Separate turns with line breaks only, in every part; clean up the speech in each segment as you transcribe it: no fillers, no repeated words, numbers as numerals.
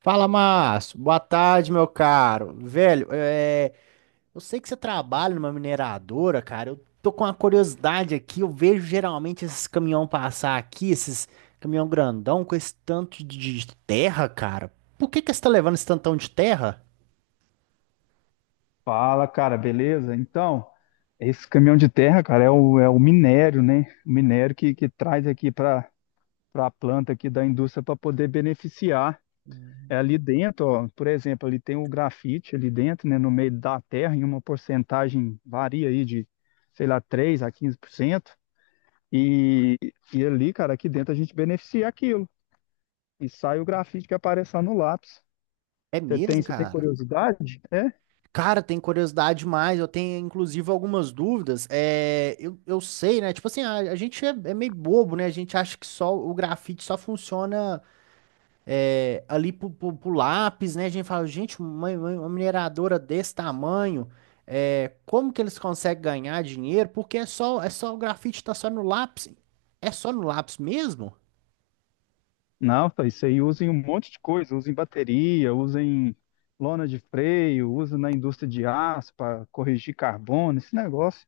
Fala, Márcio. Boa tarde, meu caro. Velho, eu sei que você trabalha numa mineradora, cara. Eu tô com uma curiosidade aqui. Eu vejo geralmente esses caminhão passar aqui, esses caminhão grandão com esse tanto de terra, cara. Por que que você tá levando esse tantão de terra?
Fala, cara, beleza? Então, esse caminhão de terra, cara, é o minério, né? O minério que traz aqui para a planta aqui da indústria para poder beneficiar. É ali dentro, ó, por exemplo, ali tem o grafite ali dentro, né, no meio da terra, em uma porcentagem varia aí de, sei lá, 3 a 15%. E, e ali, cara, aqui dentro a gente beneficia aquilo. E sai o grafite que aparece lá no lápis.
É
Você tem,
mesmo,
você tem
cara?
curiosidade?
Cara, tem curiosidade demais. Eu tenho, inclusive, algumas dúvidas. É, eu sei, né? Tipo assim, a gente é meio bobo, né? A gente acha que só o grafite só funciona ali pro lápis, né? A gente fala, gente, mineradora desse tamanho, como que eles conseguem ganhar dinheiro? Porque é só o grafite tá só no lápis. É só no lápis mesmo?
Não, tá, isso aí usa em um monte de coisa, usa em bateria, usa em lona de freio, usa na indústria de aço para corrigir carbono, esse negócio.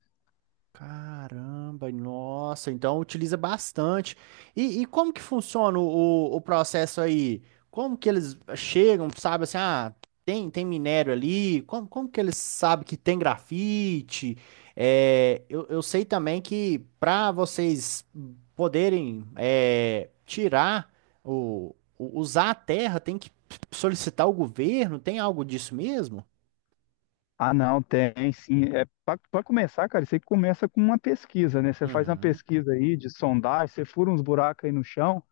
Caramba, nossa, então utiliza bastante. E como que funciona o processo aí? Como que eles chegam, sabe assim, tem minério ali? Como que eles sabem que tem grafite? É, eu sei também que para vocês poderem tirar usar a terra, tem que solicitar o governo, tem algo disso mesmo?
Ah, não, tem sim. É para começar, cara, isso aí começa com uma pesquisa, né? Você faz uma
Uhum.
pesquisa aí de sondagem, você fura uns buracos aí no chão,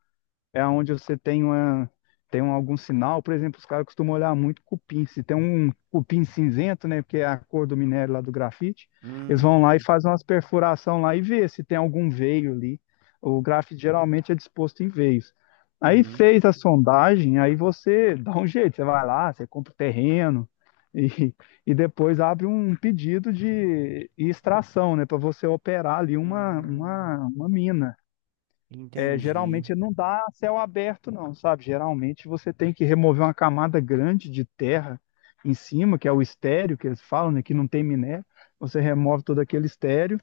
é onde você tem uma, tem um, algum sinal. Por exemplo, os caras costumam olhar muito cupim. Se tem um cupim cinzento, né, que é a cor do minério lá do grafite, eles vão lá e
Hum,
fazem umas perfuração lá e vê se tem algum veio ali. O grafite geralmente é disposto em veios. Aí
uhum.
fez a sondagem, aí você dá um jeito, você vai lá, você compra o terreno e, e depois abre um pedido de extração, né, para você operar ali uma,
Hum.
uma, uma mina. é,
Entendi,
geralmente não dá céu aberto, não, sabe? Geralmente você tem que remover uma camada grande de terra em cima, que é o estéreo que eles falam, né, que não tem minério. Você remove todo aquele estéreo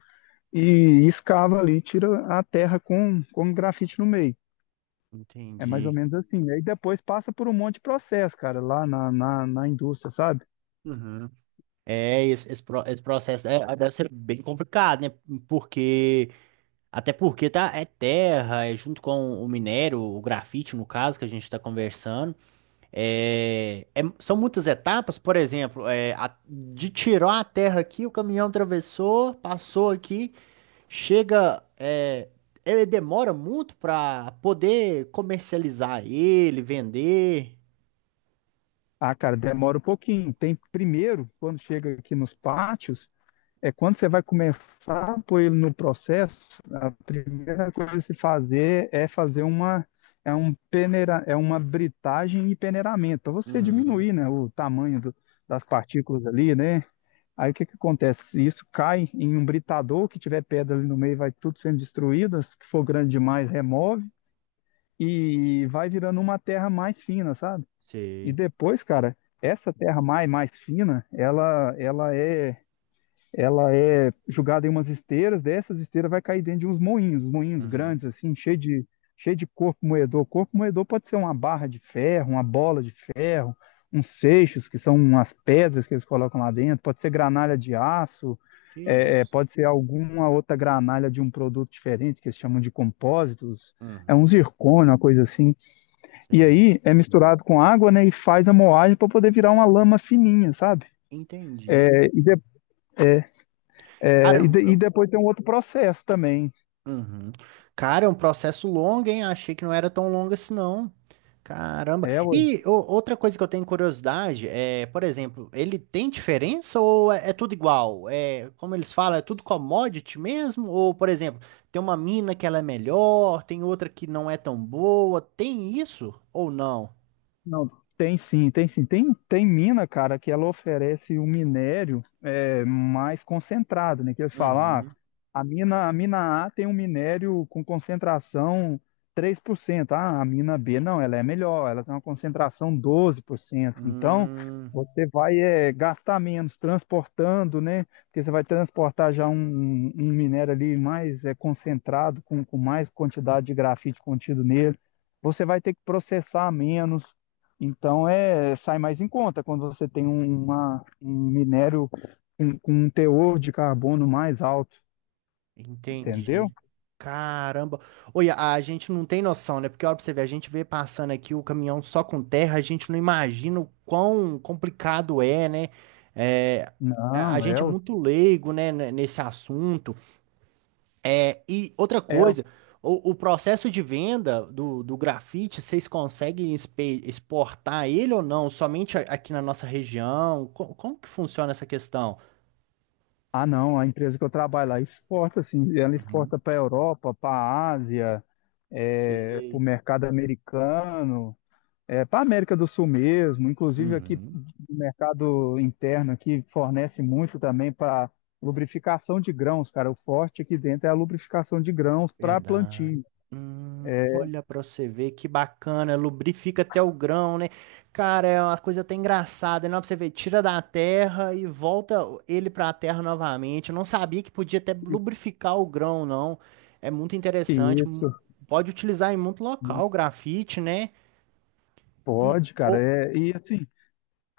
e escava ali, tira a terra com grafite no meio. É mais ou
entendi.
menos assim. Aí depois passa por um monte de processo, cara, lá na indústria, sabe?
Uhum. Esse processo deve ser bem complicado, né? Porque, até porque tá, é terra, é junto com o minério, o grafite, no caso, que a gente está conversando. São muitas etapas, por exemplo, de tirar a terra aqui, o caminhão atravessou, passou aqui, chega. Ele demora muito para poder comercializar ele, vender.
Ah, cara, demora um pouquinho. Tem primeiro, quando chega aqui nos pátios, é quando você vai começar a pôr ele no processo. A primeira coisa a se fazer é fazer uma é um peneira, é uma britagem e peneiramento, para você
Uhum,
diminuir, né, o tamanho das partículas ali, né? Aí o que que acontece? Isso cai em um britador, que tiver pedra ali no meio, vai tudo sendo destruído, as que for grande demais, remove e vai virando uma terra mais fina, sabe? E
sei.
depois, cara, essa terra mais fina, ela é jogada em umas esteiras. Dessas esteiras vai cair dentro de uns moinhos, moinhos
Uhum.
grandes, assim, cheio de corpo moedor. Corpo moedor pode ser uma barra de ferro, uma bola de ferro, uns seixos, que são umas pedras que eles colocam lá dentro, pode ser granalha de aço,
Que isso?
pode ser alguma outra granalha de um produto diferente, que eles chamam de compósitos, é um
Uhum.
zircônio, uma coisa assim. E
Certo.
aí é misturado com água, né, e faz a moagem para poder virar uma lama fininha, sabe?
Entendi.
É, e de-
Cara,
e depois tem um outro processo também.
uhum. Cara, é um processo longo, hein? Achei que não era tão longo assim, não. Caramba.
É,
E ô, outra coisa que eu tenho curiosidade é, por exemplo, ele tem diferença ou é tudo igual? Como eles falam, é tudo commodity mesmo? Ou, por exemplo, tem uma mina que ela é melhor, tem outra que não é tão boa? Tem isso ou não?
Não, tem sim, tem sim. Tem mina, cara, que ela oferece um minério mais concentrado, né? Que eles falam, ah,
Uhum.
a mina A tem um minério com concentração 3%. Ah, a mina B não, ela é melhor, ela tem uma concentração 12%. Então,
Hum.
você vai gastar menos transportando, né? Porque você vai transportar já um minério ali mais concentrado, com mais quantidade de grafite contido nele. Você vai ter que processar menos. Então sai mais em conta quando você tem um minério com um teor de carbono mais alto,
Entendi.
entendeu?
Caramba. Olha, a gente não tem noção, né? Porque olha pra você ver, a gente vê passando aqui o caminhão só com terra, a gente não imagina o quão complicado é, né? É, a
Não.
gente é muito leigo, né, nesse assunto. E outra
É. o-
coisa, o processo de venda do grafite, vocês conseguem exportar ele ou não? Somente aqui na nossa região? Como que funciona essa questão?
Ah, não, a empresa que eu trabalho lá exporta, assim, ela
Uhum.
exporta para a Europa, para a Ásia, para o
Sei.
mercado americano, para a América do Sul mesmo. Inclusive aqui
Uhum.
o mercado interno aqui fornece muito também para lubrificação de grãos, cara. O forte aqui dentro é a lubrificação de grãos para
Verdade.
plantio.
Olha pra você ver que bacana, lubrifica até o grão, né? Cara, é uma coisa até engraçada, não, pra você ver, tira da terra e volta ele pra terra novamente. Eu não sabia que podia até lubrificar o grão, não. É muito interessante.
Isso,
Pode utilizar em muito local, o grafite, né? E
pode, cara.
o-
É, e assim,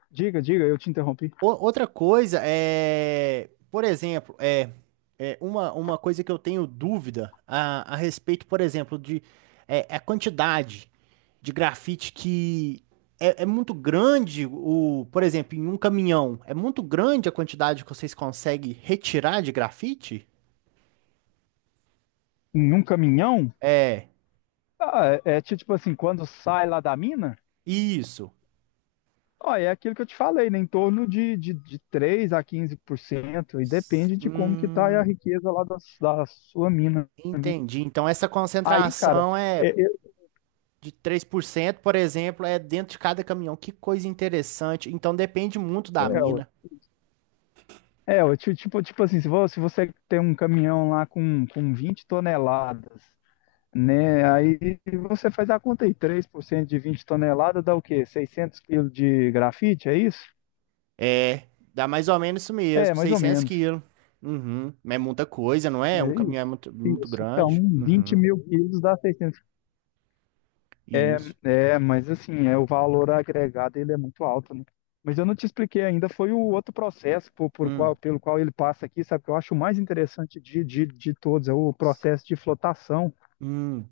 diga, diga, eu te interrompi.
o- outra coisa é, por exemplo, é uma coisa que eu tenho dúvida a respeito, por exemplo, de a quantidade de grafite que é muito grande por exemplo, em um caminhão, é muito grande a quantidade que vocês conseguem retirar de grafite?
Num caminhão,
É,
ah, tipo assim, quando sai lá da mina,
isso.
ó, é aquilo que eu te falei, né? Em torno de 3 a 15%, e depende de como que tá a
Hum,
riqueza lá da sua mina.
entendi. Então essa
Aí, cara,
concentração é
é, é,
de 3% por exemplo, é dentro de cada caminhão. Que coisa interessante. Então depende muito da
ué.
mina.
Tipo assim, se você tem um caminhão lá com 20 toneladas, né? Aí você faz a conta aí, 3% de 20 toneladas dá o quê? 600 quilos de grafite, é isso?
É, dá mais ou menos isso
É,
mesmo,
mais ou
600
menos.
quilos. Uhum. É muita coisa, não é? Um
É
caminhão é
isso.
muito, muito
Isso.
grande.
Então, 20
Uhum.
mil quilos dá 600.
Isso.
É, mas assim, o valor agregado ele é muito alto, né? Mas eu não te expliquei ainda, foi o outro processo por, por qual,
Hum.
pelo qual ele passa aqui, sabe? Que eu acho o mais interessante de todos, é o processo de flotação.
Hum.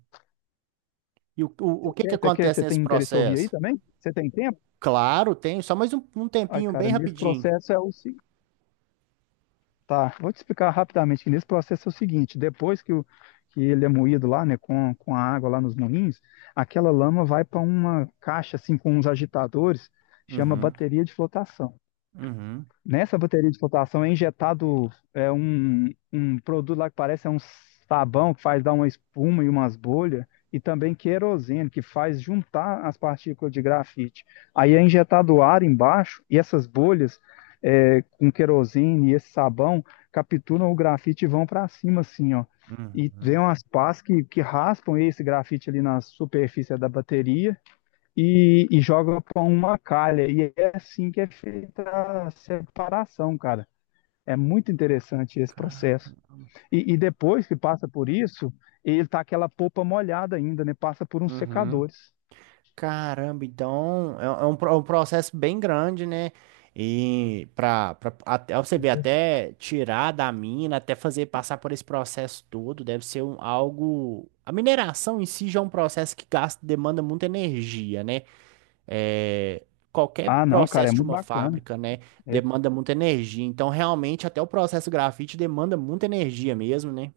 E o que que
Você
acontece nesse
tem interesse em ouvir aí
processo?
também? Você tem tempo?
Claro, tem só mais um
Ai,
tempinho
cara,
bem
nesse
rapidinho.
processo é o, Tá, vou te explicar rapidamente que nesse processo é o seguinte: depois que ele é moído lá, né, com a água lá nos moinhos, aquela lama vai para uma caixa assim com uns agitadores, chama
Uhum,
bateria de flotação.
uhum,
Nessa bateria de flotação é injetado um produto lá que parece um sabão, que faz dar uma espuma e umas bolhas, e também querosene, que faz juntar as partículas de grafite. Aí é injetado ar embaixo e essas bolhas, com querosene e esse sabão, capturam o grafite e vão para cima assim, ó. E vem
uhum.
umas pás que raspam esse grafite ali na superfície da bateria e joga com uma calha. E é assim que é feita a separação, cara. É muito interessante esse
Ca-
processo. E depois que passa por isso, ele tá aquela polpa molhada ainda, né? Passa por uns
uhum.
secadores.
Caramba, então é um processo bem grande, né? E para até você ver, até tirar da mina, até fazer passar por esse processo todo, deve ser algo. A mineração em si já é um processo que gasta, demanda muita energia, né? É, qualquer
Ah, não, cara, é
processo de
muito
uma
bacana.
fábrica, né,
É.
demanda muita energia. Então, realmente, até o processo grafite demanda muita energia mesmo, né?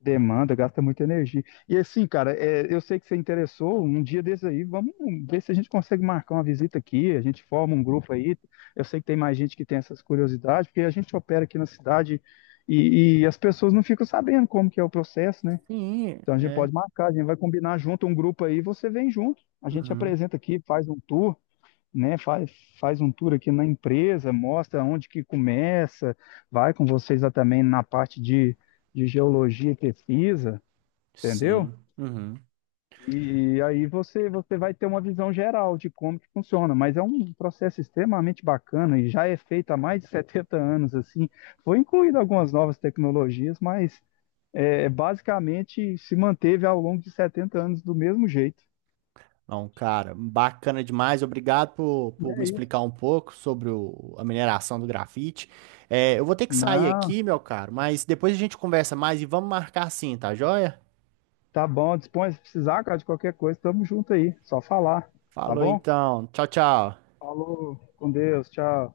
Demanda, gasta muita energia. E assim, cara, eu sei que você interessou. Um dia desses aí, vamos ver se a gente consegue marcar uma visita aqui, a gente forma um grupo aí. Eu sei que tem mais gente que tem essas curiosidades, porque a gente opera aqui na cidade e as pessoas não ficam sabendo como que é o processo, né?
Sim,
Então a gente
é.
pode marcar, a gente vai combinar junto um grupo aí, você vem junto, a gente
Uhum.
apresenta aqui, faz um tour, né? Faz um tour aqui na empresa, mostra onde que começa, vai com vocês lá também na parte de geologia e pesquisa, entendeu?
Sim. Uhum.
E aí você vai ter uma visão geral de como que funciona, mas é um processo extremamente bacana e já é feito há mais de 70 anos assim. Foi incluído algumas novas tecnologias, mas basicamente se manteve ao longo de 70 anos do mesmo jeito.
Não, cara, bacana demais. Obrigado por me
É isso.
explicar um pouco sobre a mineração do grafite. Eu vou ter que sair
Não,
aqui, meu caro, mas depois a gente conversa mais e vamos marcar sim, tá joia?
tá bom, dispõe, se precisar, cara, de qualquer coisa, tamo junto aí, só falar, tá
Falou
bom?
então. Tchau, tchau.
Falou, com Deus, tchau.